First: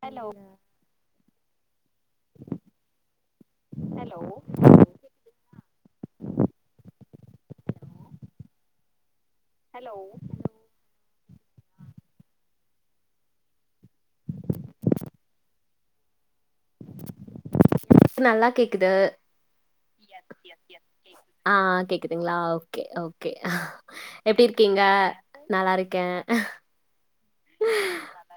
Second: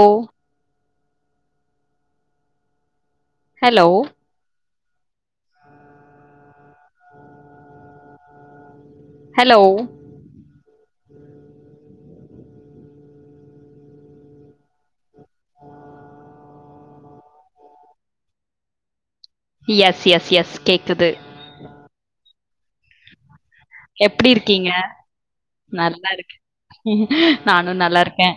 Hello hello hello நல்லா கேக்குது yes yes yes கேக்குது ஆ கேக் துங்ளா ஓகே ஓகே எப்டி இருக்கீங்க நல்லா இருக்கேன். நல்லாருக்கே நானு நல்லாருக்கே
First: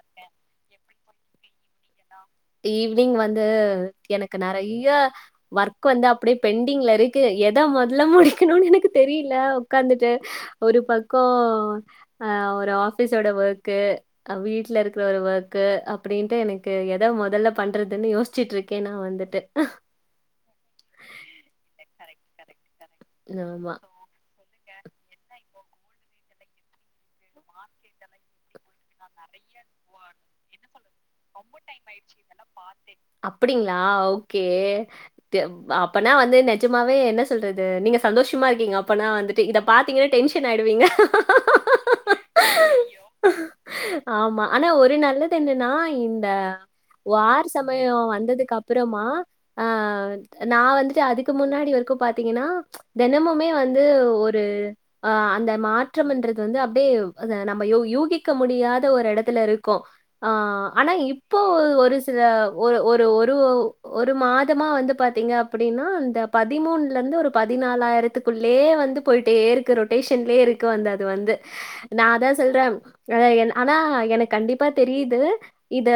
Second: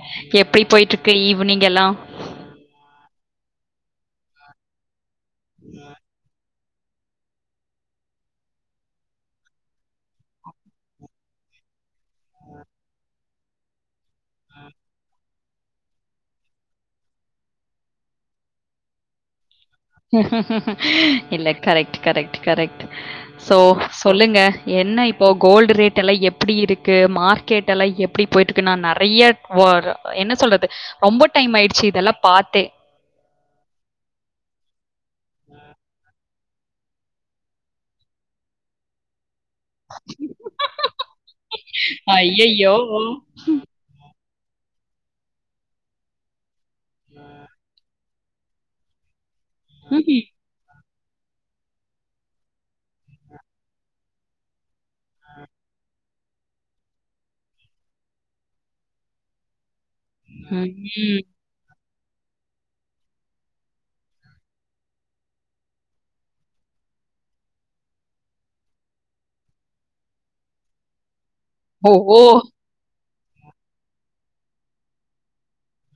எப்டி போய்ட்ருக்கு ஈவினிங் எல்லா ஈவினிங் வந்து எனக்கு நறைய வர்க் வந்து அப்டே பெண்டிங்லருக்கு எத மொதல்ல முடிக்கணுனு எனக்கு தெரியில உக்காந்துட்டே ஒரு பக்கொ அ ஒரு ஆஃபிஸோட வொர்க்கு வீட்லருக்க ஒரு வொர்க்கு அப்டின்ட்டு எனக்கு எத மொதல்ல பண்றதுன்னு யோசிச்சிட்ருக்கே நா வந்துட்டு இல்ல கரக்ட் கரக்ட் கரெக்ட் சோ ஆமா. சொல்லுங்க என்ன இப்போ கோல்டு ரேட்டெல்லா எப்டி இருக்கு மார்க்கெட் எல்லா எப்டி போயிட்டு க்குன்னா நறைய வோர் என்ன சொல்றது ரொம்ப டைம் ஆயிடுச்சு இதெல்லா பாத்தே அப்டிங்ளா ஓகே தே அப்பனா வந்து நெ ஜமாவே என்ன சொல்றது நீங்க சந்தோஷமாருக்கீங்க அப்பனா வந்து டு இத பாத்தீங்கனா டென்ஷன் ஆயிடுவீங்க ஐயையோ ஆமா ஆனா ஒரு நல்லது என்னன்னா இந்த வார் சமயொ வந்து வந்ததுக்கு அப்றமா அ ம் நா வந்து து அதுக்கு முன்னாடி வரைக்கு பாத்தீங்கன்னா தெனமுமே வந்து ஒரு அ அந்த மாற்றம்ன்றது வந்து அப்டே அத நம்ம யூ யூகிக்க முடியாத ஒரு எடத்துல இரு க்கு ஆ ஆனா ம் இப்போ ஒரு சில ஒரு ஒரு ஒரு ஒரு மாதமா வந்து பாத்தீங்க அப்புடினா அந்த பதி மூண்லந்து ஒரு பதினாலாயிரத்துக்குள்ளயே வந்து போய்ட்டேருக்கு ரொட்டேஷன்லயேருக்கு வந்து அது வந்து ஓ நா ஓ அதா சொல்றே அ ஆனா எனக்கு கண்டிப்பா தெரியுது இத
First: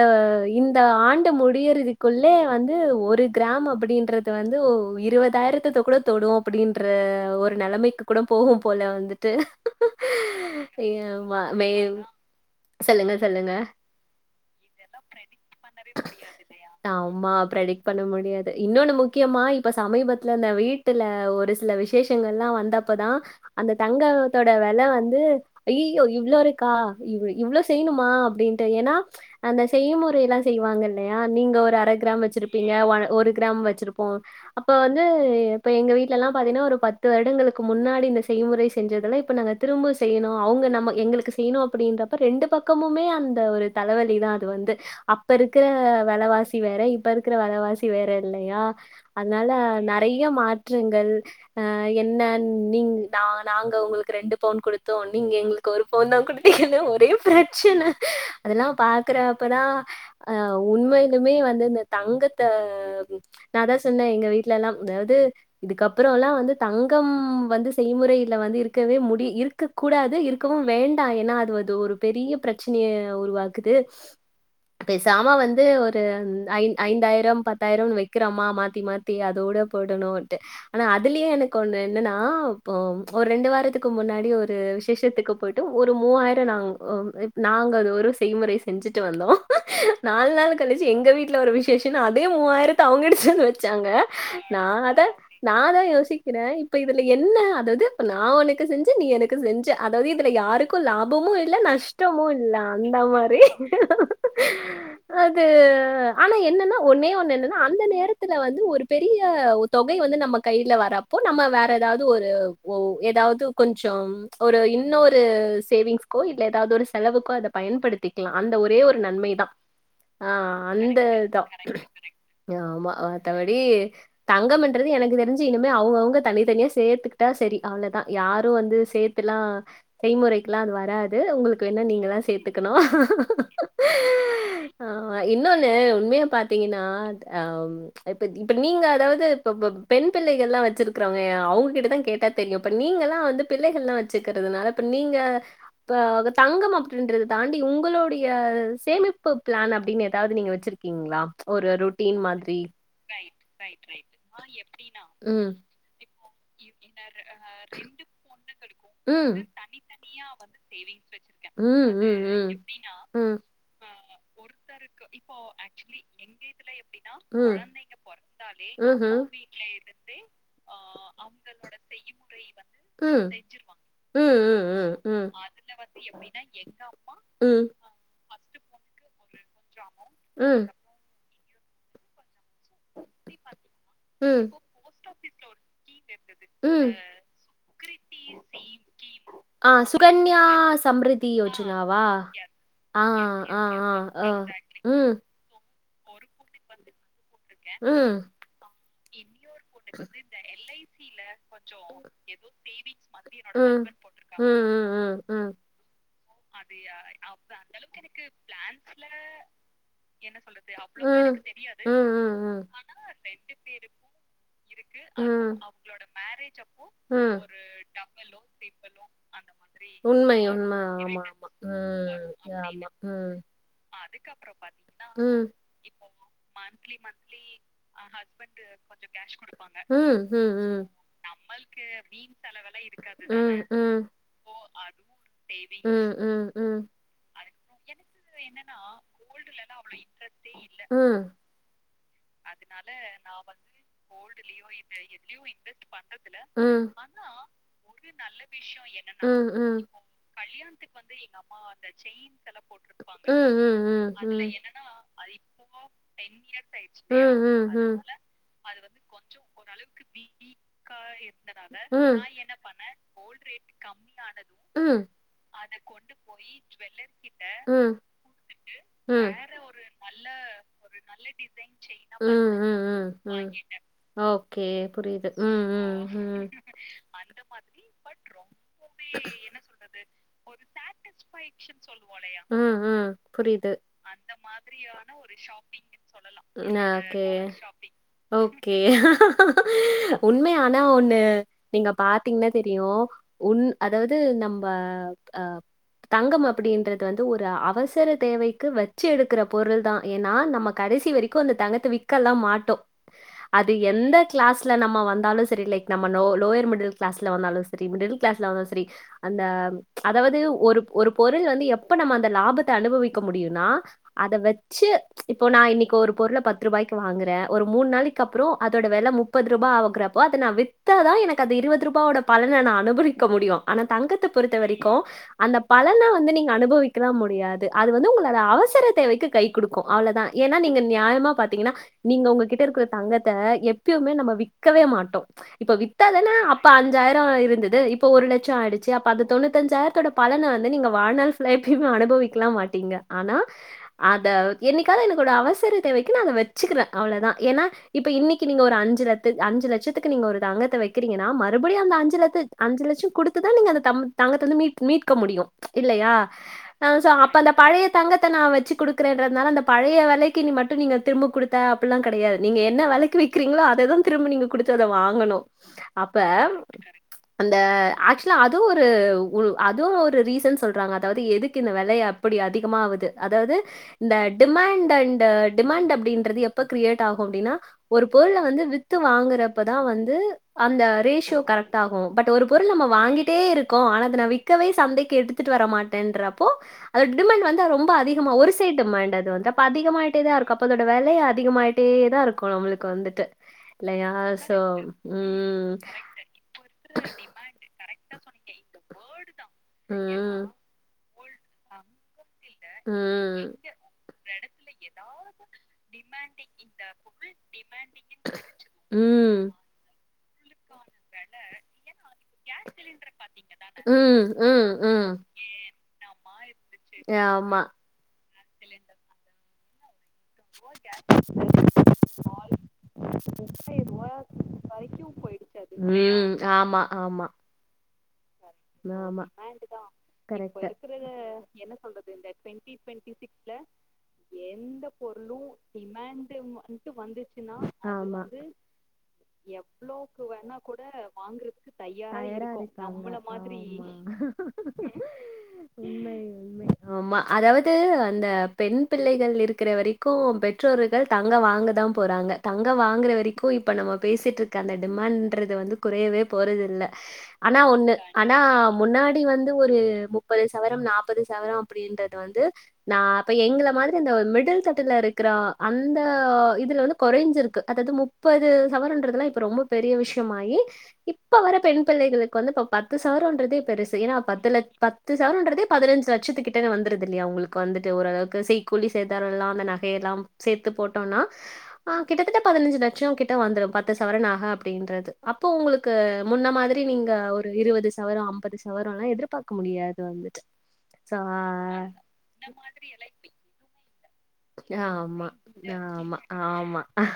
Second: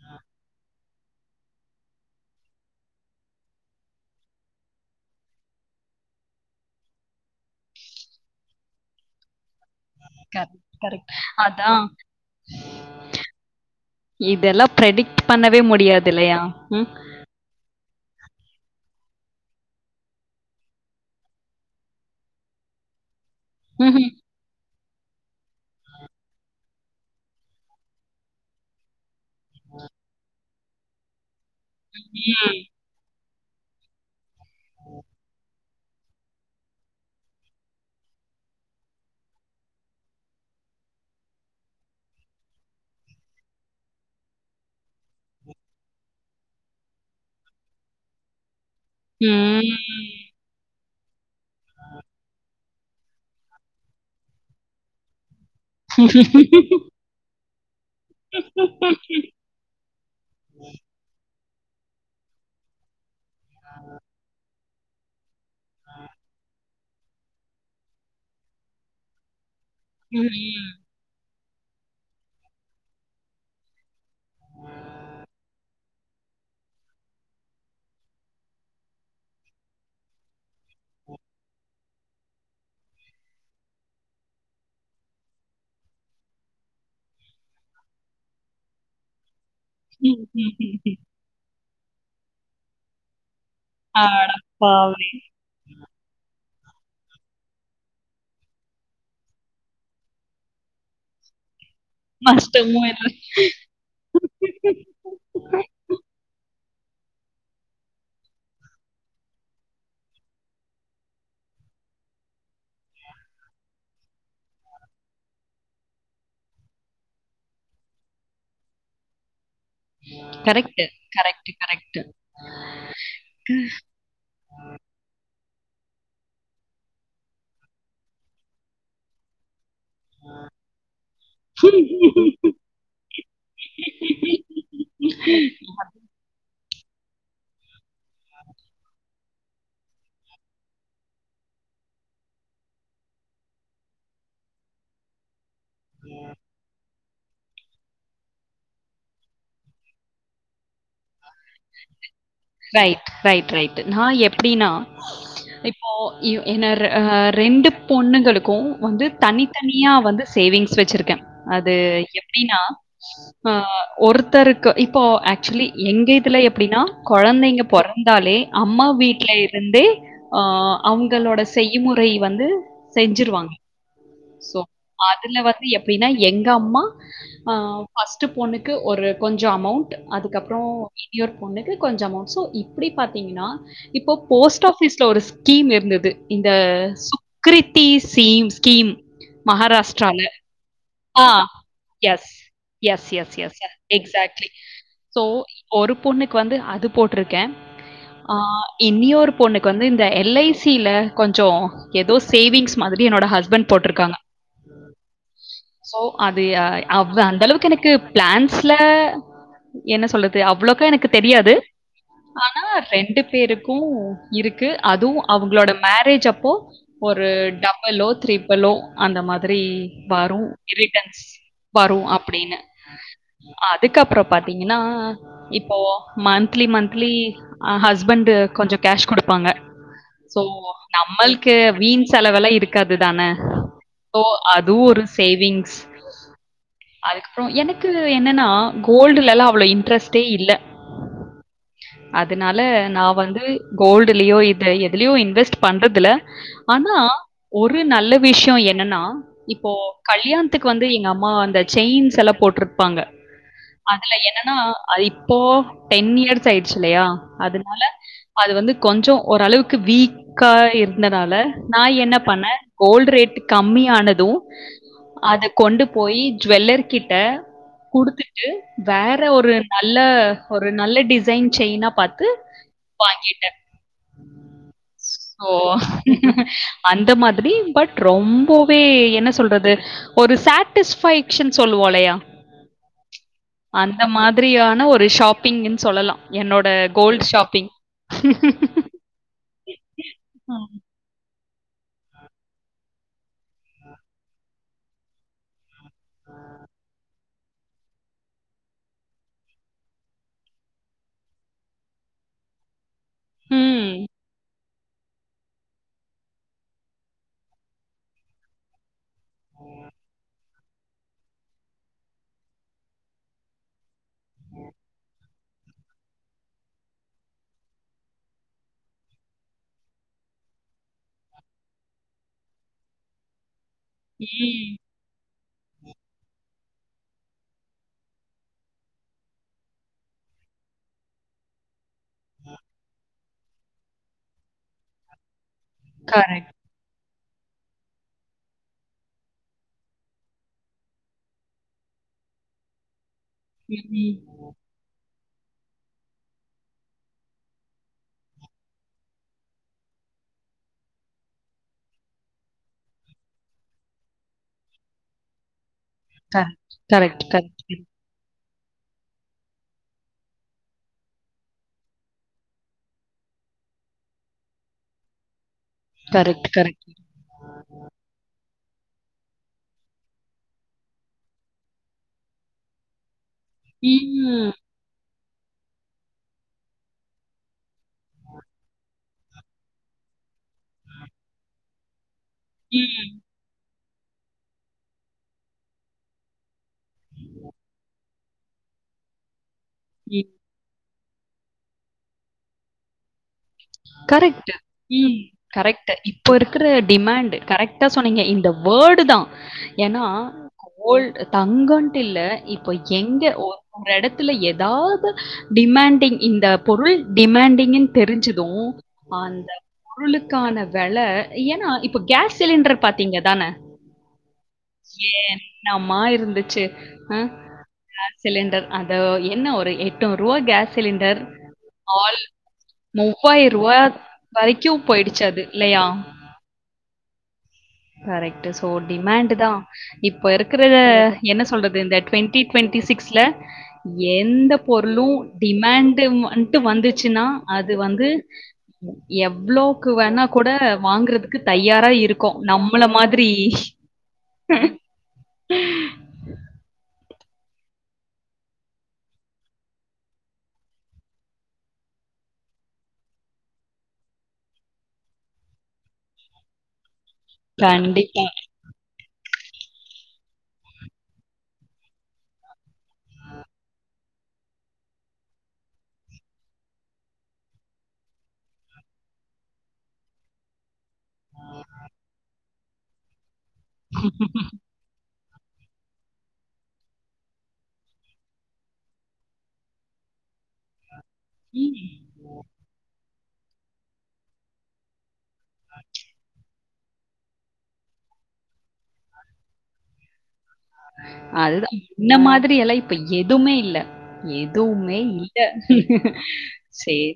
இந்த ஆண்டு முடியறதுக்குள்ளே வந்து ஒரு கிராம் அப்படின்றது வந்து ஒ இருவதாயிரத்ததோ க்குட தொடு அப்புடின்ற ஒரு நெலமைக்கு குட போகும் போல வந்துட்டு கரெக்ட், ஏ கரெக்ட். மா மே அதான். சொல்லுங்க சொல்லுங்க இதெல்லா பெரிடிக்ட் பண்ணவே முடியாது இல்லையா ம் ஆமா ப்ரெடிக்ட் பண்ண முடியாது இன்னொன்னு முக்கியமா இப்ப சமீபத்துல இந்த வீட்டுல ஒரு சில விசேஷங்கள்லா வந்தப்பதா அந்த ம்ஹ்ம். தங்கத்தோட வெல வந் வந்து அய்யியோ இவ்ளோ இருக்கா இவ் இவ்ளோ செய்யணுமா அப்டின்ட்டு ஏன்னா அந்த செய்முறைலா செய்வாங்க இல்லையா நீங்க ஒரு அர கிராம் வச்சிருப்பீங்க ஒன் ஒரு கிராம் வச்சிருப்போ அப்ப வந்து இப்ப எங்க வீட்லல்லா பாத்தின்னா ஒரு பத்து வருடங்களுக்கு முன்னாடி இந்த செய்முறை செஞ்சதெல்லா இப்ப நாங்க திரும்ப செய்ணு அவங்க நம்ம எங்களுக்கு செய்ணு அப்டின்றப்ப ரெண்டு பக்கமுமே அந்த ஒரு தலவ லி தா அது வந்து அப்ப இருக்கிற வெலவாசி வேற இப்ப இருக்கிற வெலவாசி வேற இல்லையா அதனால ம். நெறைய மாற்று ங்கள் ஆ என்ன நீங்க நா நாங்க உங்களுக்கு ரெண்டு பவுன் குடுத்தோ நீங்க எங்களுக் கு ஒரு பவுன் தா ம். குடுத்தீங்கன்னு ஒரே ப்ர ச்சன்ன அதெல்லா பாத் க்கிறப்ப தா ஆ உண்மையிலுமே வந் இந்த தங்கத்த நா அதா சொன்னே எங்க வீட்லல்லா அதாவது இதுக்கப்பறலா வந்து தங்கம் வந்து செய்முறைல வந்து இருக்கவே முடி இருக் க கூட இருக்கவு வேண்டா ஏனா அது ஒ அது ஒரு பெரிய பெரச்சனைய உருவாக்குது பேசாம வந்து ஒரு ஐந் ஐந்தாயிர பத்தாயிரன்னு வைக்கிறோமா மாத்தி மாத்தி அதோட பெய்டணுன்ட்டு ஆனா அதுலயே எனக்கு ஒண்ணு என்னன்னா இப்ப ஒரு ரெண்டு வாரத்துக்கு முன்னாடி ஒரு விசேஷத்துக்கு போயிட்டு ஒரு மூவாயிர நாங்க [unintelligible] நாங்க அது ஒரு செய்முறை செ செஞ்சிட்டு வந்தோ ம். நாலு நாள் கழிச்சு ம். எங்க வீட்ல ஒரு விசேஷ ஏனா அதே மூவாயரத்த அவங்க எடுத்துட்டு வந்து வச் சாங்க அட நா அத பாவி! நா அதா யோசிக்கிறே இப் இப்ப இதுல என்ன அதாது நா உனக்கு செஞ்ச நீ எனக்கு செஞ்ச அதாவது இதுல யாருக்கு லாபமு இல்ல நஷ் மாஸ்டர் மூள தா அது ஆனா என்னன்னா ஒன்னே ஒன்னு என்னன்னா அந்த நேரத்துல வந்து ஒரு பெரிய தொகை வந்து நம்ம கையில வரப்போ நம்ம வேற எதாவது ஒரு ஒ எதாவது கொஞ்சம் ஒரு இன்னொரு சேவிங்ஸ்க்கோ இல்ல எதாது ஒரு செலவுக்கோ அத பயன்படுத்தி க்கலா அந்த ஒரே ஒரு நன்மைதா ஆ ஆ கரெக்ட்டு, அந்த இதுதா கரெக்ட்டு, கரெக்ட்டு. ஆ மத்தப்படி தங்கமென்றது எனக்கு தெரிஞ்சு இனிமே அவுங்கவுங்க தனி தனியா சேர்த்துக்கிட்டா செரி அவ்ளதா யாரு வந்து சேத்தெல்லா செய்முறைக்கெல்லா அது வராது ஒங்களுக்கு வேணுன்னா நீங்க தா சேத்துக்கணு ஆமா இன்னொன்னு உண்மையா பாத் த்தீங்கன்னா அ இப்ப இப்ப நீங்க அதாவது இப்ப பப் பெண் பிள்ளைகள்ளா வச்சிருக்கிறவங்க அவுங்கிட்ட தா கேட்டா தெரியு இப்ப நீங்க எல்லா வந்து பிள்ளைகள்லா வச்சுக்கிறதுனால இப்ப நீங்க ப அது தங்கமா ன்டிறத தாண்டி உங் உங்கோளோடைய சேமிப்பு பிளான் அப்படின்னு ஏதாவது நீங்க வச்சிருக்கீங்களா ஒரு ரொட்டீன் மாதிரி ரைட் ரைட் ரைட் நா எப்டினா ம், இப்போ இவ் என ரெ ஆ ரெண்டு பொண்ணுங்களுக்கு வந்து ம். தனித்தனியா வந்து சேவிங்ஸ் வச்சிருக்கே அது ம், ம், ம். எப்டின்னா ம், ஆ ஒருத்தருக்கு இப்போ ஆக்சுலி எங்க தில எப்டின்னா ம். கொழந்தைங்க பொறந்தாலே அம்மா ம்ஹ்ம். ம்ஹும். வீட்ல இருந்தே ஆ அவுங்களோட செய்முறை வந்து ம் செஞ்சுருவாங்க. ம் ம் ம் ம் எப்டினா எங்க அம்மா ஆ ஃபஸ்ட் பொண்ணுக்கு ஒரு கொஞ்சோ அமொளண்ட் அதுக்கப்றோ ம், இ இயொர் பொண்ணுக்கு கொஞ்சோ அமொளண்ட் சோ இப் ப்டி பாத்தீங்கனா இப்போ ம், இப்போ போஸ்ட் ஆபிஸ்ல ஒரு ஸ்கீம் இருந்தது இந்த ம். சுக்ரிட்டி சேம் ஸ்கீம் அஹ், சுத்தி ஆ மகாராஷ்ட்ரால சுகன்யா ஆ சம்ரிதி யோஜனாவா? எஸ் ஆ, எஸ் எஸ் எஸ் ஆ, எஸ் ஆ, ஆ. எக்சாட்லி ம், சோ ஒரு பொண்ணுக்கு வந்து அது போட் டுருக்கே ம். ஆ இன்னியொரு பொண்ணுக்கு வந்து இந்த எல் ஐ சி ல கொஞ்சோ ஏதோ சேவிங்ஸ் மாதிரி என்னோட ஹஸ்பண்ட் ம். போட்டுருக்காங்க ம், போட்டிருக்காங்க. ம், ம், ம். சோ அது ஆ அவெ அந்தளவுக்கு எனக்கு பிளான்ஸ்ல என்ன சொல்றத் து அவ்ளோக்கா எனக்கு ம். தெரியாது ம், ம், ஆனா ம். ரெண்டு பேருக்கு இருக்கு அதுவு ம், அவுங்களோட மேரேஜ் அப்போ ஒரு ம். டபுளோ த்ரிப்ளோ அந்த மாதிரி உண்மை வரு உண்ம ரிட்டன்ஸ் ஆமா ஆமா வரு ம் அப்டின்னு ஆமா அதுக்கப்புறோ பாத்தீங்கன்னா ம் இப்போவோ மந்த்லி மந்த்லி ஆ ஹஸ்பண்ட்டு கொஞ்சோ கேஷ் குடுப்பாங்க ம் ம் சோ ம் ம் நம்மள்க்கு வீண் செலவுலா இருக்காது தான ம் ம் சோ அதுவு ஒரு சேவிங்ஸ் ம் ம் ம் ம் அதுக்கப்புறோ எனக்கு என்னன்னா கோல்டுல எல்லா அவ்ளோ இன்ட்ரஸ் ம் அதனால நா வந்து கோல்டுலியோ இது எதுலியோ இன்வெஸ்ட் பண்றதுல ஆனா ஒரு நல்ல விஷியோ என்னன்னா ம் இப்போ ம் கல்யாண்த்துக்கு வந்து எங்க அம்மா அந்த செயின்ஸ் எல்லா போட்டுருப்பாங்க ம் ம் ம் அதுல என்னன்னா இப்போ டென் இயர்ஸ் ஆயிடுச்சில்லையா ம் ம் அதனால ம் அது வந்து கொஞ்சோ ஓரளவுக்கு வீக்கா இருந்தனால நா ம் என்ன பண்ணே கோல்ட ரேட் கம்மியானது ம் அத கொண்டு போய் ஜுவெல்லர் கிட்ட ம் குடுத்துட்டு வேற ம் ஒரு நல்ல ஒரு நல்ல டிசைன் செயின் நா பாத்து ம் ம் ம் வாங்கிட்டே ம் ஓகே புரியுது சோ ம் ம் ம் அந்த மாதிரி பட் ரொம்போவே என்ன சொல்றது ஒரு சேட்டிஸ் ஃபைக்ஸ்ன் சொல்லு இல்லயா ம் ம் புரியுது அந்த மாத் ஃபிரியான ஒரு ஷாப்பிங்கின் சொல்லலா என்னோ ந கே ஓகே உண்மையா ஆனா ஒண்ணு நீங்க பாத்தீஙன்னா தெரியு உண் அதாவுது நம்ப அ தங்கம் அப்படின்றது வந்து ஒரு அவசர தேவைக்கு வச்சு எடுக்கிற பொருள் தா ஏன்னா நம்ம கடைசி வரை க்கு அந்த தங்கத்த விக்கல்லா மாட்டோ அது ம். எந்த கிளாஸ் ல நம்ம வந்தாலு சரி லைக் நம்மோ லோயர் மிடில் கிளாஸ்ல வந்தாலு சரி மிடில் கிளாஸ்ல வந்தாலு சரி அந்த அதாவது ஒரு ஒரு பொருள் வந்து எப்ப நம்ம அந்த லாபத்தை அனுபவிக்க முடியுன்னா அத வச்சு இப்போ நா இன்னைக்கு ஒரு பொருள பத்து ருவாய்க்கு வாங்குறே ஒரு மூணு நாளைக் அப்புற அதோட வெல முப்பது ரூபா ஆகுறப்போ அத நா வித்தாதா எனக்கு அது இருவது ரூபாவோட பலன நா அனுபவிக்க முடியு ஆனா தங்கத்த பொறுத்த ம். வரைக்கு அந்த பலன வந்து நீங்க அனுபவிக்கலா முடியாது அது வந்து உங்களோட அவசர தேவைக்கு கை குடுக்கு அவ்ளதா ஏன்னா நீங்க நியாயமா பாத்தீங்கன்னா நீங்க உங்ககிட்ட இருக்கிற தங்கத்தை எப்பயுமே நம்ம வி்க்கவே மாட்டோ இப்ப வித்தாதான கரெக்ட். அப்ப அந்த அஞ்சாயிர இருந்துது இப்ப ஒரு லட்ச ஆயிடுச்சு அப்ப அந்த தொண்ணூத்தஞ்சாயரத்தோட பலன வந்து நீங்க வாழ்நாள் எப்பயு அனுபவிக்கலா மாட்டீங்க ஆனா ம். அத என்னிக்காது எனக் ஒரு அவசரத் தேவைக்கு நா அத வச்சுக்கிறே அவளதா ஏன்னா இப்ப இன்னிக்கு நீங்க ஒரு அஞ்சு லத்து அஞ்சு லட்சத்துக்கு நீங்க ஒரு தங்கத்த வெக்கிரீங்கன்னா மறுபடியு அந்த அஞ்சு லட்த அஞ்சு லட்ச குடுத்துதா நீங்க அந்த தம் தங்கத்த வந்து மீ மீட்க முடியு இல்லையா கரெக்ட். ஆ சோ கரெக்ட். அப்ப அந்த கரெக்ட். பழைய தங்கத்த நா வச் சு கொடுக்கறேன்றதுனால அந்த பழைய வெலைக்கு நீ மட் டு நீங்க திரும்ப குடுத்த அப்பிட்ல்லா கெடையாது நீங்க என்ன வெலைக்கு விக்கிறீங்களோ அததா திரும்ப நீங்க குடுத்து அத வாங்கணு அப்ப கரெக்ட். கரெக்ட். அந்த ஆக்சுவலா அது அது ஒரு அதுவு ஒரு ரீசன் சொல்றாங்க அதாவது எதுக்கு இந்த வெலய அப்பிடி அதிகமாகுது அதாவ்து இந்த ம். டிமாண்ட் அண்ட் டட் டிமாண்ட் அப்டின்றது எப்ப கிரியேட் ஆகு அப்டின்னா ஒரு பொருள வந்து வித்து வாங்குறப்பதா வந்து அந்த ரேஷியோ கரெக்ட் ஆகு பட் ஒரு பொருள் நம்ம ம். வாங்கிட்டேருக் கோ ஆனா அத நா விக்கவே சந்தைக்கு எடுத்துட்டு வர மாட்டன்றப்போ அது டிமண்ட் வந்து ரொம்ப அதி கமாகு ஒரு சைடு டிமண்ட் அது வந்து ப்ப ம். அதிகமாயிட்டே தா இரு அப்ப அதோட வெலை அதிகமாயிட்டே தா இருக்கு நம்முளுக்கு வந்துட்டு இல்லையா கரெக்ட் ஸோ கரெக்ட் ம் கரெக்ட் இப்போ இருக்கிற டிமாண்ட் கரெக்டா சொன்னீங்க இந்த வேர்ல்ட் தா ஏனா ம் கோல் தங்கன்ட்டு இல்ல இப்போ எங்க ம் ஒ ஒரு எடத்துல ஏதாவது டிமாண்டிங் இந்த பொருள் டிமாண்டிங்ன் தெரிஞ்சு து ம் அந்த பொருளுக்கான வெல ஏனா இப் இப்ப கேஸ் சிலிண்டர் பாத்தீங்கதான ம் ம் ம் என்னம்மா இருந்துச்சு அ ஆமா சிலிண்டர் அது என்ன ஒரு தோ ருவா கேஸ் சிலிண்டர் ஆல் ரூ. வரைக்கும் போயிடுச்சு அது இல்லையா? ம் ஆமா ஆமா கரெக்ட்டு சோ ஆமா டிமண்ட் தா இப்ப இருக்கற என்ன சொல்றது இந்த ட்வெண்டி ட்வென்டி சிக்ஸ்ல எந்த பொருளு டிமண்ட் வண்ட்டு வந்துச்சுன்னா அது வந்து ஆமா எவ்வளோக்கு வேணா கூட வாங்குறதுக்கு தயாரா இருக்கோ நம்மள மாதிரி மாதிரி உண்மை உண்மை ஆமா அதாவது அந்த பெண் பிள்ளைகள் இருக்கிற வரைக்கு பெற்றோர்கள் தங்க வாங்க தா போறாங்க தங்க வாங்குற வரைக்கு இப்போ நம்ம பேசிட்ருக்க அந்த டிமண்டன்றது வந்து குறையவே போறதில்ல ஆனா ஒண்ணு கண்டிப்பா. ஆனா முன்னாடி டி வந்து ஒரு முப்பது சவரம் நாற்பது சவரம் அப்டின்றது வந்து நா இப்ப எங்கள மாரி இந்த மிடில் தட்டுல இருக்கிற அந்த இதுல வந்து குறைஞ்சிருக்கு அதாது முப்பது சவரன்றதுல்லா இப்ப ரொம்ப பெரிய விஷயமாயி இப்ப வர பெண் பிள்ளைகளுக்கு வந்து இப்ப பத் த்து சவரோன்றதே பெருசு ஏனா பத்துல பத் பத்து சவரன்றதே பதினஞ்சு லட்சத்துக்கிட்ட வந்துருது இல்லயா உங்களுக்கு வந்துட்டு ஓரளவுக்கு செய் கூலி சேதாரோல்லா அந்த நகையெல்லா சேத்து போட்டு டோனா ம். அ கிட்டத்தட்ட பதினஞ்சு லட்சோ கிட் ட வந்துடு பத்து சவரன் நக அப்டின்றது அப்போ உங்களுக்கு முன்ன மாதிரி நீங்க ஒரு இருபது த்து சவரம் அம்பது சவரோம் எல்லா எதிர்பாக்க முடியாது வந்து அதுதா அந்த மாதிரி எல்லா இப்ப எதுமே இல்ல எதுவுமே ஆமா இல்ல ஆமா ஆமா சரி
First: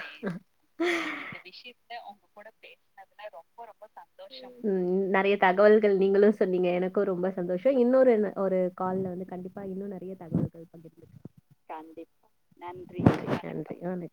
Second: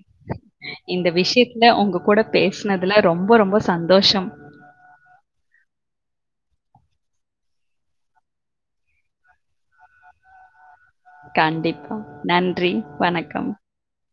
இந்த விஷயத்துல உங்க கூட பேசுனதுல ரொம்ப ரொம்ப சந்தோஷம் ம் நெறைய தகவல்கள் நீங்களும் சொன்னீங்க எனக்கும் ரொம்ப சந்தோஷம் இன்னொரு நா ஒரு கால்ல வந்து கண்டிப்பா இன்னும் நெறைய தகவல்கள் பகிர்ந்துப்போ கண்டிப்பா நன்றி வணக்கம் நன்றி வணக்கம்